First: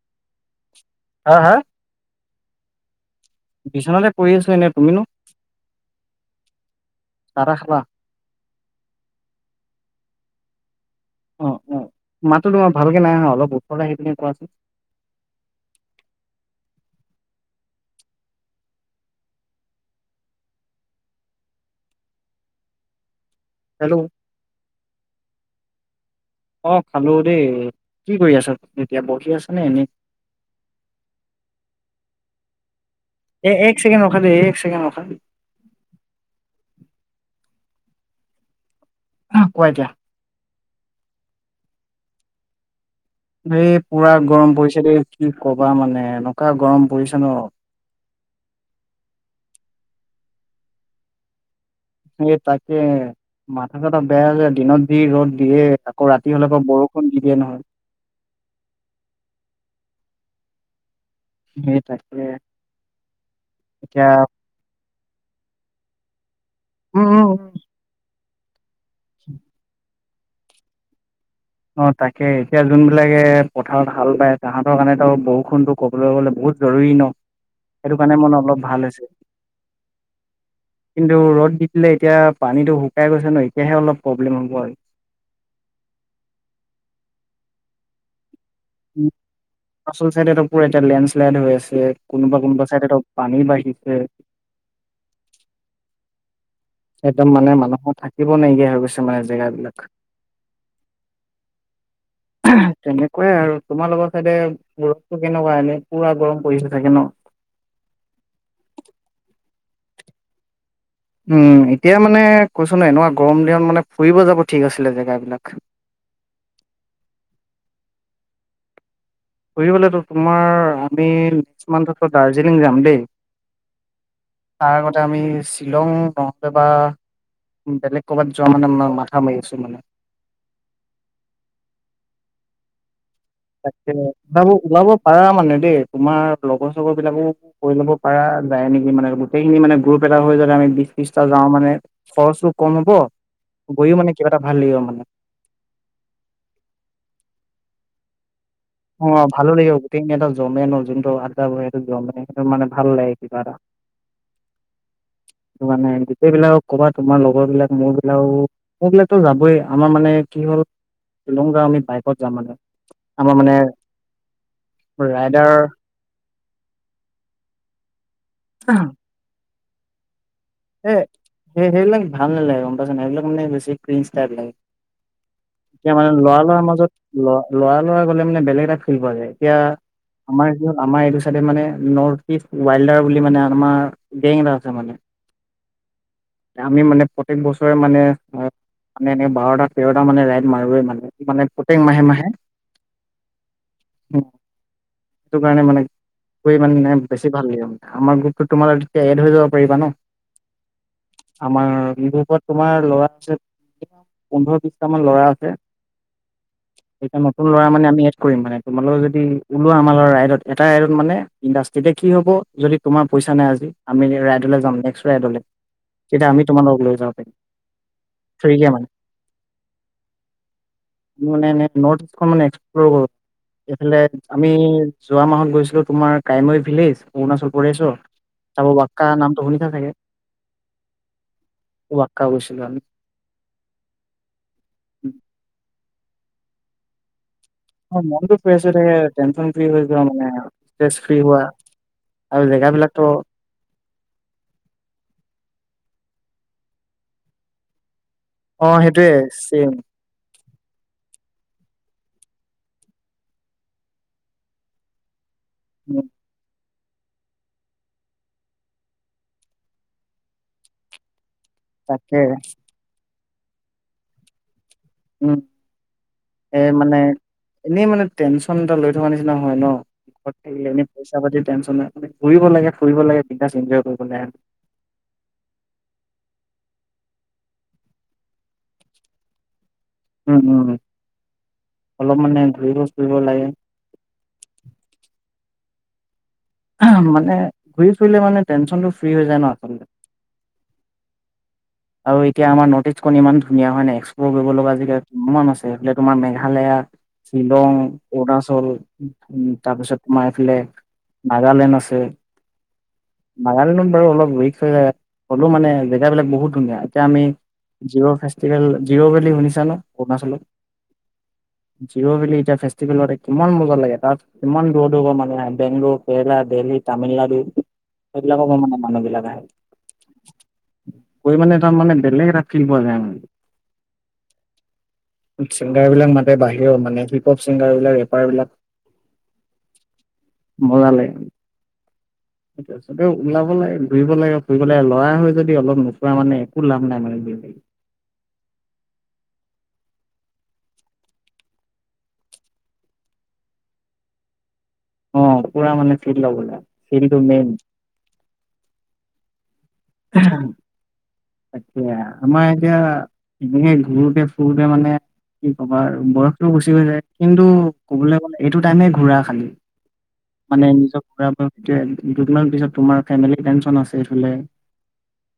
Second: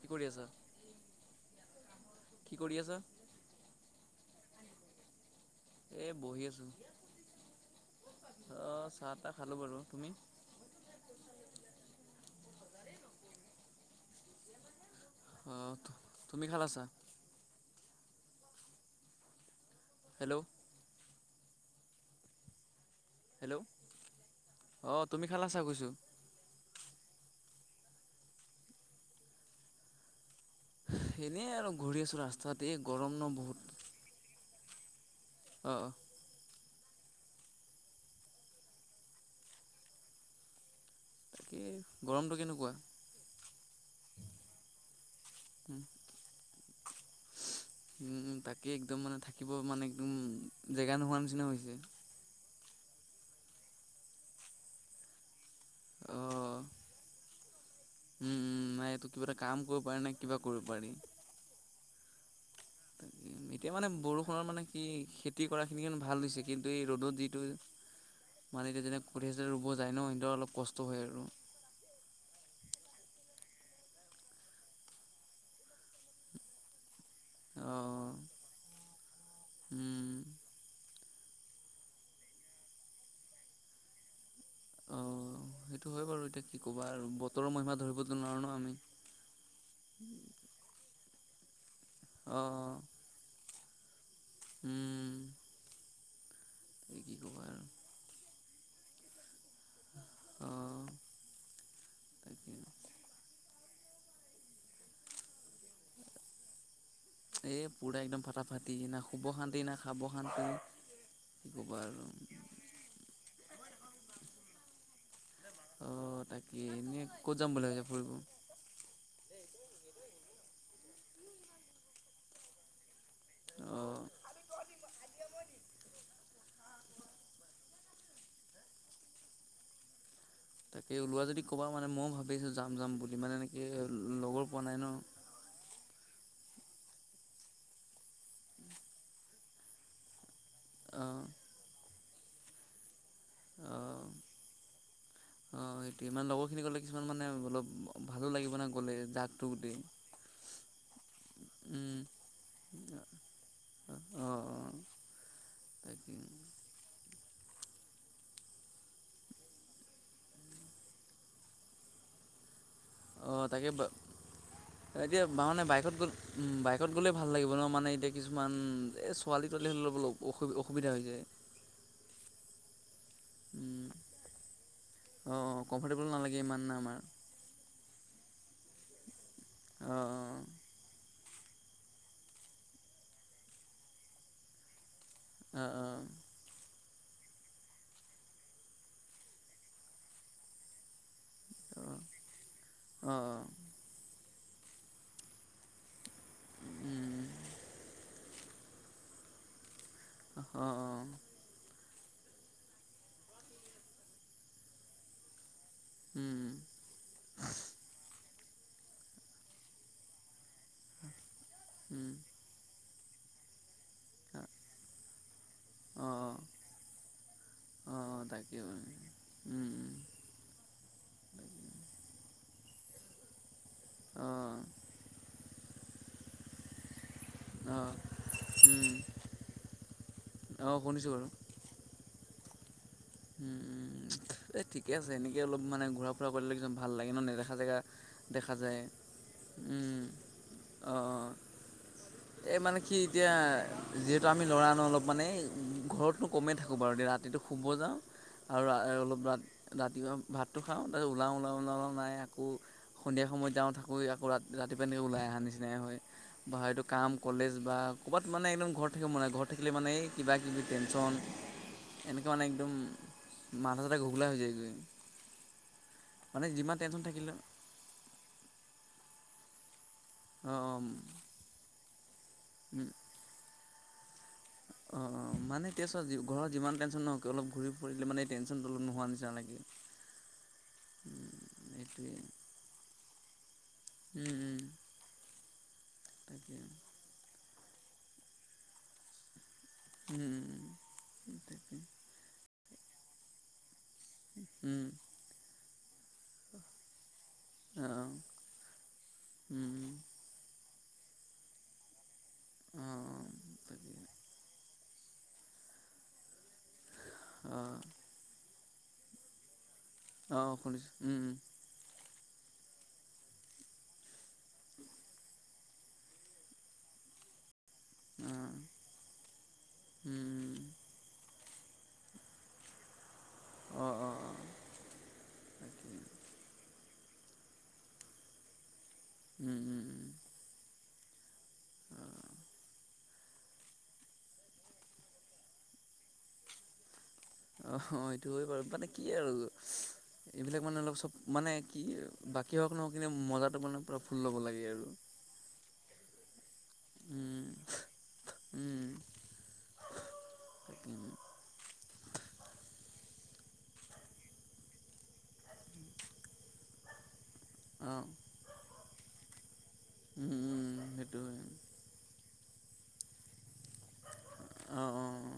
কি কৰি আছা হা হা কি কৰি আছা িচনতে কৰি আছো এনেই তুমিনো এ বহি আছো তাৰখালা অঁ চাহ তাহ খালোঁ বাৰু তুমি অ অ মাতো তোমাৰ ভালকে নাই আহা অলপ ওৰ আহি পিনে কোৱাচোন অঁ তুমি ভাল আছা হেল্ল' হেল্ল' অঁ তুমি খালাছা কৈছোঁ অ খালো দেই কি কৰি আছ এতিয়া বহি আছ নে এনেই এেনেই আৰু ঘূৰি আছোঁ ৰাস্তাত এই গৰম ন এ বহুত এক কেডখ দেই এক ছেকেড অখাদে অঁ অঁ অ কোৱা দিয়া তাকেই গৰমটো কেনেকুৱা এই পুৰা গৰম পৰিছে দেই কি কবা মানে এনেকুৱা গৰম পৰিছে ন তাকেই একদম মানে থাকিব মানে একদম জেগা নোহোৱাৰ নিচিনা হৈছে স তাকে মাথা চথা বেয়াায় দিনত দি ৰ'দ দিয়ে আক ৰাতি হলে অঁ আৌ বৰষুণ দি দিয়ে নহয় উম উম নাই এইটো কিবা এটা কাম কৰিব পাৰি নে কিবা কৰিব পাৰি সেইট এতিয়া মানে বৰষুণৰ মানে কি খেতি কৰা খিনি ভাল হৈছে কিন্তু এই উম ৰ'দত যিটো [unintelligible] মানেক যেনে কিছেতে ৰুব যায় ন সেই অলপ কষ্ট হয় আৰু অ তাকে এতিয়া যোনবিলাকে পথাৰত হাল বায় তাহাঁতৰ কাৰণে তো বৰষুণতো ক'বলৈ গ'লে বহুত জৰুৰী ন সেইটো অ' কাৰণে মন অলপ ভাল হৈছে উম কিন্তু ৰ'দ দি দিলে এতিয়া পানীতটো শুকাই গৈছে ন এতিয়াহে অলপ প্ৰব্লেম হ'ব আৰু অঁ সেইটো হয় বাৰু এতিয়া কি ক'বা আৰু বতৰৰ মহিমা ধৰিবলৈ নোৱাৰোঁ ন আমি আচল চাইডপ এতিয়া লেণ্ড শ্লাইড হৈ আছে কোনোবা কোনোবা অ' চাইডত পানী বাঢ়িছে। উম। এই কি একদম ক'বা মানে আৰু মানুহৰ থাকিব নাইকিয়া হৈ গৈছে মানে জেগাবলাক। অ' তাকে তেনেকুৱাই আৰু তোমালোকৰ ছাইডে ৰ'দটো কেনেকুৱা এনে পুৰা গৰম পৰিছে চাগে ন? এই পূৰা একদম ফাটাফাটি না শুব শান্তি না খাব শান্তি। কি উম, ক'বা এতিয়া আৰু মানে কৈছোঁ ন এনেকুৱা গৰম দিনত মানে ফুৰিব যাব ঠিক আছিলে জেগাবিলাক। অ', তাকে এনেই ক'ত যাম বুলি ভাবিছ ফুৰিব? ফুৰিবলৈতো তোমাৰ আমি নেক্স মান্থৰ পৰা দাৰ্জিলিং যাম দেই। অ'। তাৰ আগতে আমি শ্বিলং নহ'লে বা বেলেগ ক'বাত যোৱা মানে ম-মাথা মাৰি আছোঁ মানে। তাকে ওলোৱা যদি ক'বা মানে ময়ো ভাবিছোঁ যাম যাম বুলি মানে এ তাকে ওলাব ওলাব পাৰা মানে দেই তোমাৰ লগৰ চগৰ বিলাকো কৈ ল'ব পৰা যায় নেকি মানে গোটেইখিনি মানে গ্ৰুপ এটা হৈ যায় আমি বিশ অ' ত্ৰিশটা যাওঁ মানে খৰচো কম হব গৈও অ' মানে কিবা এটা ভাল লাগিব মানে অ', সেইটোৱেই আমাৰ লগৰ খিনি গ'লে কিছুমান মানে অলপ ভালো লাগিব ন। অ', ভালো লাগিব গোটেইখিনি একদম জমে ন যোনটো আদ্দা বহে সেইটো উম জমে সেইটো মানে ভালো লাগে কিবা এটা অ অ মানে তাকে ক'বাত তোমাৰ লগৰ বিলাক মোৰ বিলাকও মোৰ বিলাকতো যাবই, আমাৰ মানে কি হ'ল শ্বিলং যাম, আমি বাইকত যাম মানে আমাৰ মানে বা-এতিয়া ৰাইডাৰ মানে বাইকত গ'লে বাইকত গ'লে ভাল লাগিব ন মানে এতিয়া কিছুমান এই ছোৱালী তোৱালী হ'লে অলপ অসু- অসুবিধা হৈ যায়। সেই-সেইবিলাক ভাল নালাগে গম পাইছ নে নাই সেইবিলাক মানে বেছি ক্ৰিন্জ টাইপ লাগে। অ', ক এতিয়া মানে ল'ৰা-ল'ৰা মাজত ল'ৰা-ল'ৰা গ'লে মানে বেলেগ এটা ফিল পোৱা যায় এতিয়া অঁ আমাৰ [unintelligible] আমাৰ এইটো চাইডে মানে নৰ্থ ইষ্ট ৱাইল্ডাৰ বুলি মানে আমাৰ গেং এটা আছে মানে। অ', অ'। আমি মানে প্ৰত্যেক বছৰে মানে মানে এনে বাৰটা তেৰটা মানে ৰাইড মাৰোৱে মানে। মানে প্ৰতেক মাহে মাহে অঁ অঁ অঁ অঁ অঁ সেইটো কাৰণে মানে কৰি মানে বেছি ভাল লাগিব, আমাৰ গ্ৰুপটো তোমাৰ তেতিয়া এড হৈ যাব পাৰিবা ন। অ', অ'। আমাৰ বি গ্ৰোপত তোমাৰ ল'ৰা আছে, পোন্ধৰ বিশটামান ল'ৰা আছে। এতিয়া নতুন ল'ৰা মানে আমি এড কৰিম মানে তোমালোকে যদি ওলোৱা আমাৰ লগত ৰাইডত। এটা ৰাইডত মানে ইণ্ডাষ্ট্ৰিতে কি হ'ব যদি তোমাৰ পইচা নাই আজি, আমি ৰাইডলৈ যাম নেক্স। ৰাইডলে, তেতিয়া আমি তোমালোকক লৈ যাব পাৰিম। অ', অ' তাকে মানে উম, উম। মোৰ [unintelligible] নৰ্থ‌ইষ্ট মানে এক্সপ্লৰ কৰ এইফালে আমি অঁ যোৱা মাহত গৈছিলোঁ তোমাৰ কাইমৈ ভিলেজ অৰুণাচল প্ৰদেশৰ অঁ তাৰপা বাক্কাৰা নামটো শুনিছা চাগে? অ', শুনিছোঁ বাৰু ৱাক্কা গৈছিলোঁ আমি। উম, উম এ ঠিকে আছে এনেকে অলপ মানে ঘুৰা ফুৰা কৰিলে [unintelligible] ভাল লাগে ন [unintelligible] নেদেখা জেগা মনটো দেখা ফ্ৰেছ হৈ যায়, থাকে টেনচন ফ্ৰী হৈ যোৱা উম', মানে ষ্ট্ৰেছ ফ্ৰী অ'। হোৱা আৰু এ মানে কি জেগাবিলাকতো এতিয়া। যিহেতু আমি ল'ৰা ন, অলপ মানে ঘৰতনো কমেই থাকোঁ বাৰু ৰাতিটো শুব যাওঁ। অ আৰু সেইটোৱে অলপ চেম ৰাতিপুৱা ভাতটো খাওঁ, ওলাওঁ ওলাওঁ, ওলাওঁ, ওলাওঁ মাই আকৌ সন্ধিয়া সময়ত যাওঁ থাকোঁ, আকৌ ৰা-ৰাতিপুৱা এনেকে ওলাই অহা নিচিনাই হয় উম বাহিৰতো কাম কলেজ বা ক'ৰবাত মানে একদম ঘৰত থাকিব মন নাই ঘৰত থাকিলে মানে এই কিবাাকিবি টেনশন। তাকে এনেকে মানে একদম মাথা চতে ঘোঘলা হৈ যায়গৈ। উম, এই যিমান মানে টেনচন থাকিলেও এনেই মানে টেনশচন এটা লৈ থকা নিচিনা হয় ন, থাক অঁ এনে পইচা অঁ পাতি টেনশচনে ফুৰিব লাগে ফুৰিব লাগে বিন্দাছ এনজয় কৰিব লাগে। অ', অ', মানো [unintelligible] ঘৰত যিমান টেন নহওক অলপ ঘূৰি ফুৰিলে মানে টেনচন নোহোৱা নিচিনা লাগে। উম, উম সেইটোৱে অলপ মানে ঘূৰিব ফুৰিব লাগে। উম, উম তাকে মানে ঘূৰি ফুৰিলে মানে টেনচন টো ফ্ৰী হৈ যায় ন। উম, উম সেইটোৱে। আৰু এতিয়া আমাৰ নৰ্থ ইষ্ট ক ইমান ধুনীয়া হয় নে এক্সপ্ল'ৰ কৰিব লগা উম আজিকালি অমান আছে এইফলে তোমাৰ মেঘালয়া, শ্বিলং, অ অৰুণাচল উম তাৰপিছত মাএফালে নাগালেণ্ড আছে। উম, উম। নাগালেণ্ডত বাৰু অলপ ৰিক্স হৈ যাই হ'লেও মানে জেগাবিলাক বহুত ধুনীয়া এতিয়া আমি অ জিঅ' ফেষ্টিভেল জিঅ' ভেলি শুনিছানে অ', শুনিছোঁ উম, উম জিঅ' বুলি এতিয়া ফেষ্টিভেলতে কিমান মজা লাগে তাত কিমান দূৰ দূৰ পৰা মানুহ আহে বেংলোৰ কেৰেলা দেলহী তামিলনাডু সেইবিলাকৰ উম অ পৰা মানে মানুহ বিলাক উম আহে গৈ মানে তাত মানে বেলেগ এটা ফিল পোৱা যায়। অ', অ'। [inaudible] ছিংগাৰ তাকে বিলাক মাতে বাহিৰৰ মানে হিপ হপ চিংগাৰ বিলাক ৰেপাৰ বিলাক উম, উম, উম। মজা লাগে। ঠিক আছে। এ ওলাব লাগে ঘুৰিব লাগে ফুৰিব লাগে ল'ৰা হৈ যদি অলপ নুফুৰা মানে একো লাভ নাই মানে। অ', সেইটো হয় বাৰু মানে কি আৰু এইবিলাক মানে অলপ চব মানে কি বাকী হওক নহয় কিনে মজাটো মানে পূৰা ফুল ল'ব লাগে আৰু অ', পুৰা মানে ফিল লব লাগে ফিলটো উম মেইন উম। হ [unintelligible] তাকে তাকে আমাৰ এতিয়া এনে ঘূৰোতে ফুৰোতে মানে কি কবা আৰু বয়সটোও গুচি হৈ যায় কিন্তু অ কবলৈ গ'লে এইটো টাইমে ঘুৰা খালি মানে নিজক সেইটো ঘূৰা হয় বয়স টো দুদিনমান পিছত তোমাৰ ফেমিলি টেনশন আছে এই ফালে অ', অ'।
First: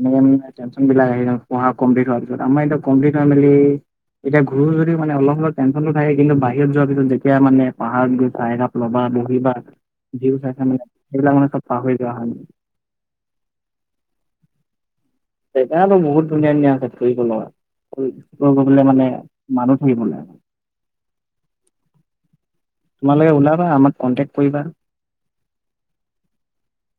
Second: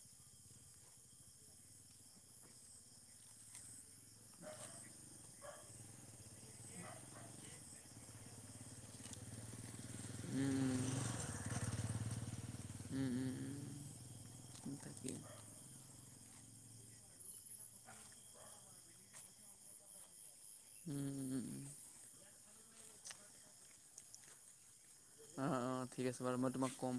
এনেকুৱা ধৰনৰ টেনশ্যন বিলাক আহে পঢ়া কমপ্লিট হোৱাৰ পিছত আমাৰ এতিয়া কমপ্লিট হৈ মেলি এতিয়া ঘূৰো যদিও মানে অলপ, অলপ টেনশচনটো থাকে কিন্তু বাহিৰত যোৱাৰ পিছত যেতিয়া মানে পাহাৰত গৈ চাহ একাপ লবা বহিবা ভিউ চাই, চাই মানে সেইবিলাক মানে সব পাহৰি যোৱা হয় মানে উম, উম, উম তাকে জেগাটো বহুত ধুনীয়া, ধুনীয়া আছে ফুৰিব লগা ঘূৰি ব গলে মানে মানুহ থাকিব লাগে। উম, উম, উম তোমালোকে ওলাবা আমাক কণ্টেক্ট কৰিবা। অ', অ', ঠিক আছে বাৰু মই তোমাক ক'ম।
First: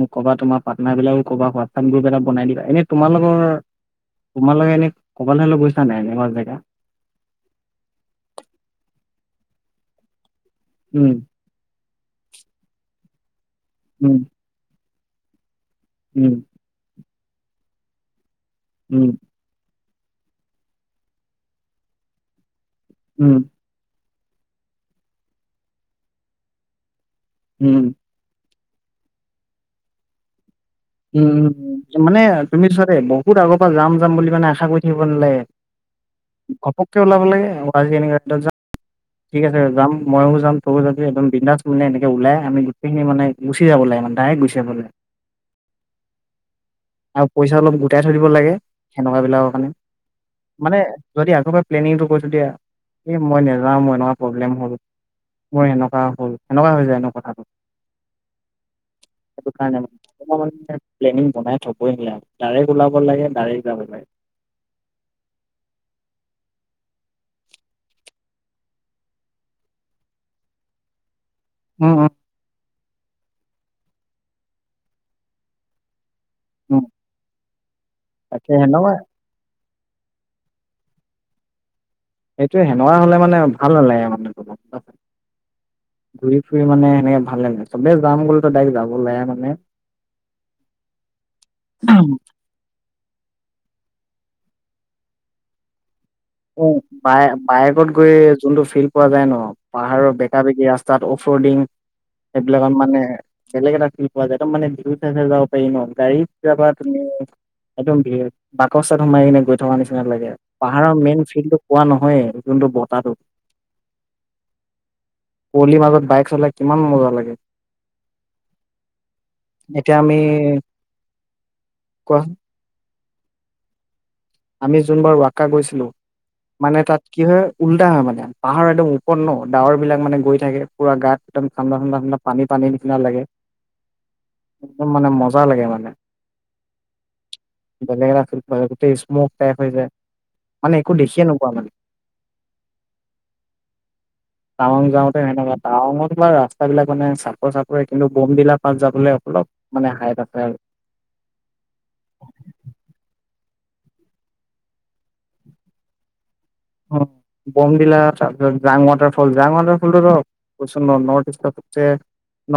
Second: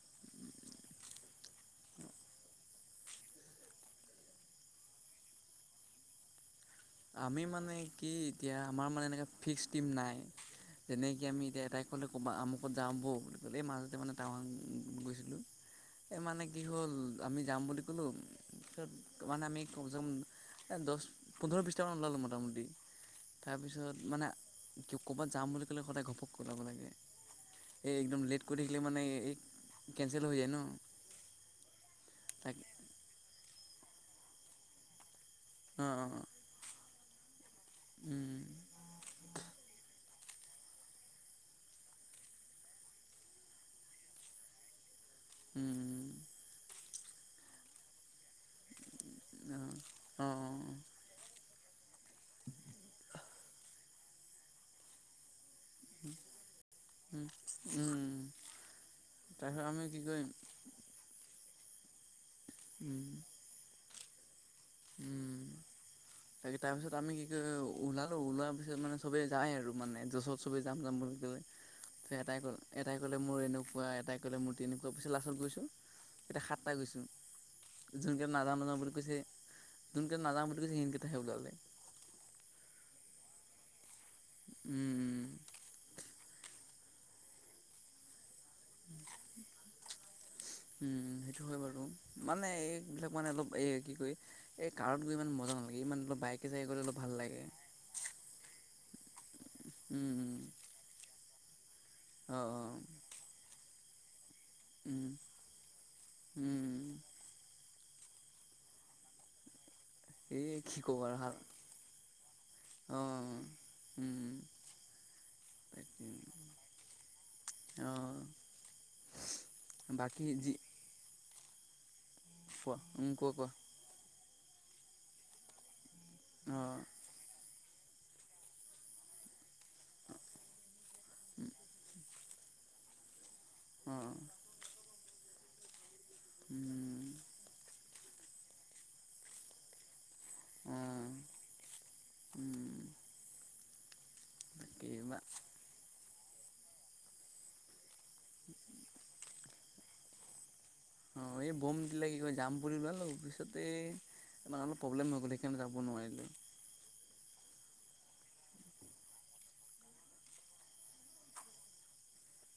মোক ক'বা তোমাৰ পাৰ্টনাৰ বিলাককো ক'বা হোৱাটছআপ গ্ৰুপ এটা বনাই দিবা এনে তোমালোকৰ তোমালোকে এনে কৰবালে হলে গৈছা নাই এনেকুৱা জেগা আমি মানে কি এতিয়া আমাৰ মানে এনেকুৱা ফিক্স টিম নাই যেনে উম, কি আমি এতিয়া এটা অক'লে ক'ৰবা আমুকত যামওঁ ব বুলি ক'লে এই মাজতে উম, মানে তাৱাং গৈছিলোঁ এই উম, মানে কি হ'ল আমি যাম বুলি ক'লো ত উম, মানে আমি কমচে কম এই দহ পোন্ধৰ বিছটামান ওলালো মোটামুটি ওম তাৰপিছত মানে ক'ৰবাত যাম বুলি ক'লে সদায় ঘপক কে ওলাব লাগে উম, এই একদম লেট কৰি থাকিলে মানে এই কেঞ্চেল হৈ যায় ন উম উম মানে তাক তুমি চোৱা দেই বহুত আগৰ পৰা যাম যাম বুলি মানে আশা কৰি থাকিব নালাগে। অ', অ' ঘপককে ওলাব লাগে আজি এনেকে উম যাম ঠিক আছে যাম ময়ও যাম তয়ো য একদম বিন্দাছ মানে এনেকে ওলাই আমি গোটেইখিনি মানে গুচি যাব লাগে মানে ডাইৰেক্ট গুচি যাব লাগে। উম আৰু পইচা অলপ গোটাই থৈ দিব লাগে সেনেকুৱা বিলাকৰ কাৰণে অঁ অঁ মানে যদি আগৰ পৰাই প্লেনিংটো কৰিছোঁ তেতিয়া এই মই নাযাওঁ মই এনেকুৱা প্ৰব্লেম হ'ল। মোৰ সেনেকুৱা হ'ল সেনেকুৱা হৈ যায়নো উম কথাটো উম তাৰপিছত আমি কি কৰিম দান প্লেনিং বনাই থ'বই নিয়ি আৰু ডাইৰেক্ট ওলাব উম লাগে ডাইৰেক্ট যাব লাগে উম তাকে তাৰ পিছত আমি কি ক ওলালো ওলোৱা পিছত মানে চবে যায় আৰু মানেছত চবেই জাম জাম বুলি উম উম এটাই ক এটাই ক'লে মোৰ এনেকুৱা এাই ক'লে মোৰ তেনেকুৱা পইছে লাষ্টত গৈছোঁ এতিয়া সাতটা উম গৈছোঁ যোনকেই তাকে নাজাওঁ নযাওঁ বুলি সেনেকুৱা কৈছে যোনকেইটা নাযাওঁতে যে সেইকেইটাে ওলালে এইেইটো হেনো হলে মানে ভাল নালাগে মানে তোমাৰ উম উম ঘূৰি ফুৰি মানে সেনেকে ভাল লাগে চবে যাম গ'লেতোাইক যাব লে মানে উম সেইটো হয় বাৰু মানে এইবিলাক মানে অলপ এই কি কৰি এই কাৰত গৈ ইমান মজা নালাগে ইমান অলপ বাইক অ', বায় বায়েকত গৈ যোনটো ফিল্ড পোৱা যায় ন পাহাৰৰ উম, বেকা উম, বেকী ৰাস্তাত অফ ৰোডিং অ', এইবিলাকত অ', মানে বেলেগ এটা ফিল পোৱা যায় একদম মানে বি উম, চাই যাব পাৰি ন গাড়ীতাবা তুমি উম, একদম ভিৰ বাকস্থাত সোমাই কিনে গৈ থকা নিচিননা লাগে এই কি পাহাৰৰ ক'ব আৰু মেইন ভাল কোৱা নহয় যোনটো বতাহটো অ', উম, পলিৰ মাজত তাকে বাইক চলাই কিমান মজা লাগে অ', এতিয়া আমি বাকী যি কোৱা কোৱা উম কোৱা কোৱা আমি যোনবাৰ ৱাকা গৈছিলো অ', মানে তাত কি হয় উল্টা হয় মানে পাহাৰ একদম উপন্ন ডাৱৰ বিলাক মানে গৈ থাকে পোৰা গাত একদম ঠাণ্ডা ঠাণ্ডা ঠাণ্ডা পানী নিচিনা লাগে অ' একদম মানে মজা লাগে মানে উম বেলেগ এটা গোতেটেই স্মক টাইপ হৈ যায় মানে একো অ', দেখিয়ে নোপোৱা মানে উম টাৱাং যাওঁতে কিবা সেনে টাউনত বা ৰাস্তা বিলাক মানে চাপৰ চাপোৰে কিন্তু বোমডিলা পাছ যাবলৈ অলপ মানে হাইত আছে আৰু অ', এই বম দিলে কি কয় জাম পৰিলোৱা পিছতে ইমান অপ প্ৰবলেম হৈ গ'ল সেইণে যাব নোৱাৰিলোঁ অ, বমডিলা তাৰপিছত জাং ৱাটাৰফল, জাং ৱাটাৰফলটো ধৰক কচোন [unintelligible] যে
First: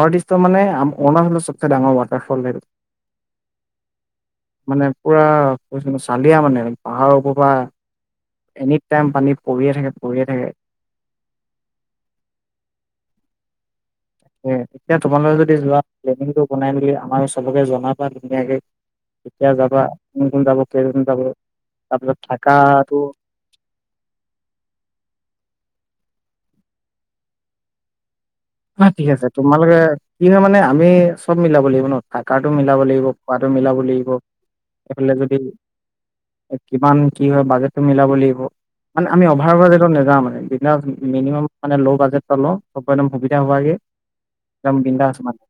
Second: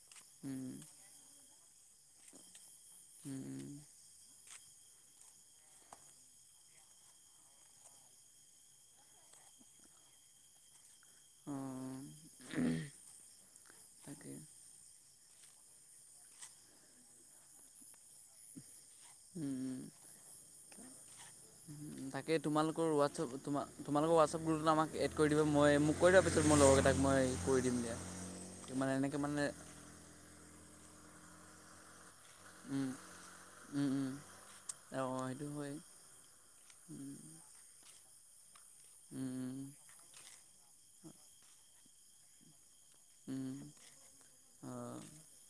নৰ্থ ইষ্টৰ মানে উম, অৰুণাচলৰ চবচে ডাঙৰ ৱাটাৰফল সেইটো। উম। মানে পুৰা কৈছো না চালিয়া মানে পাহাৰৰ ওপৰৰ পৰা এনে টাইম পানী পৰিয়ে থাকে পৰিয়ে থাকে। অঁ এতিয়া তোমালোকে যদি যোৱা প্লেনিংটো বনাই বুলি আমাৰ চবকে জনাবা ধুনীয়াকে। কেতিয়া উম, যাবা, কোন-কোন যাব, কেইজন যাব, তাৰপিছত থাকটো ত তোমা তোমালোকৰ হোৱাটছআপ গ্ৰুপটোত আমাক এড কৰি দিবা, মই মোক কৰি দিবা পিছত মই লগৰকেইটাক মই কৰি দিম দিয়া। মানে ঠিক এনেকৈ আছে মানে তোমালোকে কি মানে আমি চব মিলাব লাগিব ন। থকাটো মিলাব উম, লাগিব, খোৱাটো মিলাব উম, লাগিব, উম, এইফালে অঁ যদি সেইটো হয় কিমান উম, কি হয় বাজেটটো মিলাব লাগিব, মানে আমি উম, অভাৰ বাজেটত নাযাওঁ মানে। মিনিমাম মানে ল' বাজেট পালো [unintelligible] উম, একদম অঁ বিন্দাছ মানে।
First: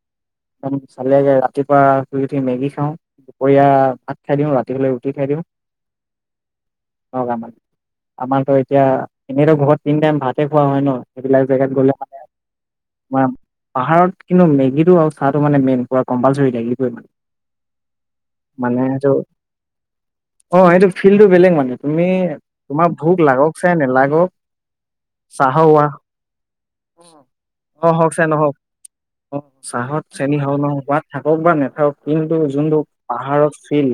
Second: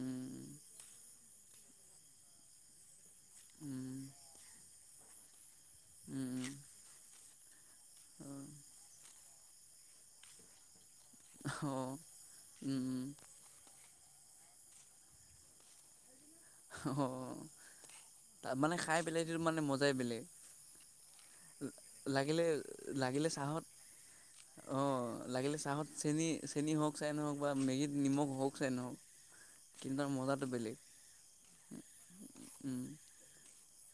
উম, চালেগে ৰাতিপুৱা শুই উঠি মেগি খাওঁ দুপৰীয়া উম, ভাত খাই দিওঁ, ৰাতি হলেই ৰুটি খাই দিওঁ। উম। আমাৰতো এতিয়া এনেইতো ঘৰত তিন টাইম ভাতে খোৱা হয় ন। সিবিলাক অঁ জগাত অঁ, গলে মানে উম, উম। তোমাৰ পাহাৰত কিন্তু মেগীটো আৰু চাহটো মানে মেইন পুৰা কম্পালচৰি। লাগিবই অ, মানে তাৰ মানে খাই পেলাই মানে মজাই বেলেগ। অ, এইটো ফিলটো বেলেগ মানে, তুমি, লাগিলে তোমাৰ ভোক লাগিলে লাগক চাহত চাই নেলাগক অঁ লাগিলে চাহৰ ৱা চাহত চেনি চেনি হওক চাই নহওক বা মেগীত নিমখ হওক চাই নহওক অ কিন্তু চাহত তাৰ চেনি মজাটো হওক বেলেগ। নহওক বা থাকক বা নাথাকক কিন্তু যোনটো পাহাৰত ফিল।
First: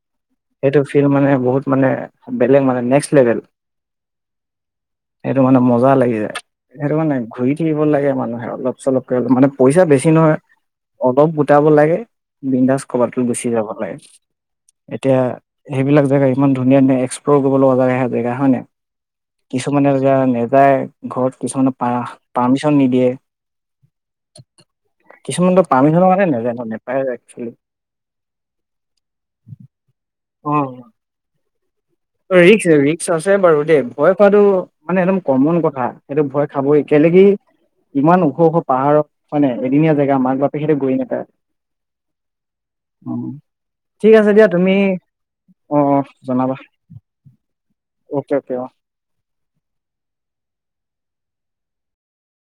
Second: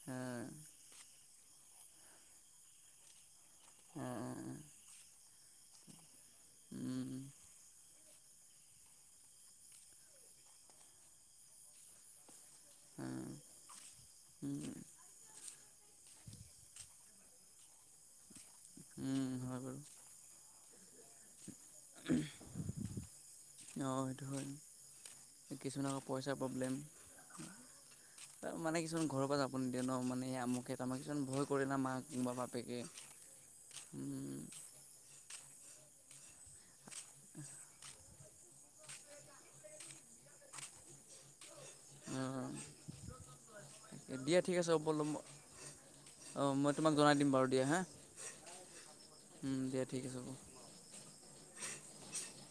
হা। সেইটো ফিল মানে বহুত মানে বেলেগ মানে নেক্সট লেভেল। [inaudible] সেইটো মানে মজা লাগি যায়, সেইটো মানে ঘূৰি ফুৰিব লাগে মানুহে অলপ-চলপ কে মানে পইচা বেছি মানে নহয় অলপ গোটাব লাগে বিন্দাছ কৰবাত লৈ গুচি যাব লাগে উম এতিয়া সেইবিলাক জেগা ইমান ধুনীয়া-ধুনীয়া, এক্সপ্লৰ কৰিব লগা জগা সেয়া হয় নে? উম হয় বাৰু কিছুমানে নাযায় ঘৰত কিছুমানে পা পাৰ্মিচন নিদিয়ে। অ, সেইটো হয়, কিছুমানতো কিছুমানৰ আৰু পাৰ্মিশনৰ কাৰণে পইচাৰ নাযায় ন প্ৰব্লেম। নেপায় একচুৱেলি তাৰ মানে কিছুমান ঘৰৰ পৰা যাব নিদিয়ে ন মানে আমুকে-তামুকে কিছুমান ভয় কৰে না মাক বা ৰিস্ক, বাপেকে ৰিস্ক আছে বাৰু দেই ভয় উম খোৱাটো মানে একদম কমন কথা। সেইটো ভয় খাবই কেলে কি ইমান ওখ-ওখ পাহাৰত, হয় নে? এদিনীয়া জেগা মাক বাপেকহঁতে গৈ নাপায়। অঁ। দিয়া ঠিক আছে [unintelligible] অ অ অঁ মই তোমাক জনাই দিম বাৰু দিয়া হা। অকে-অকে অ। উম, দিয়া ঠিক আছে বাৰু।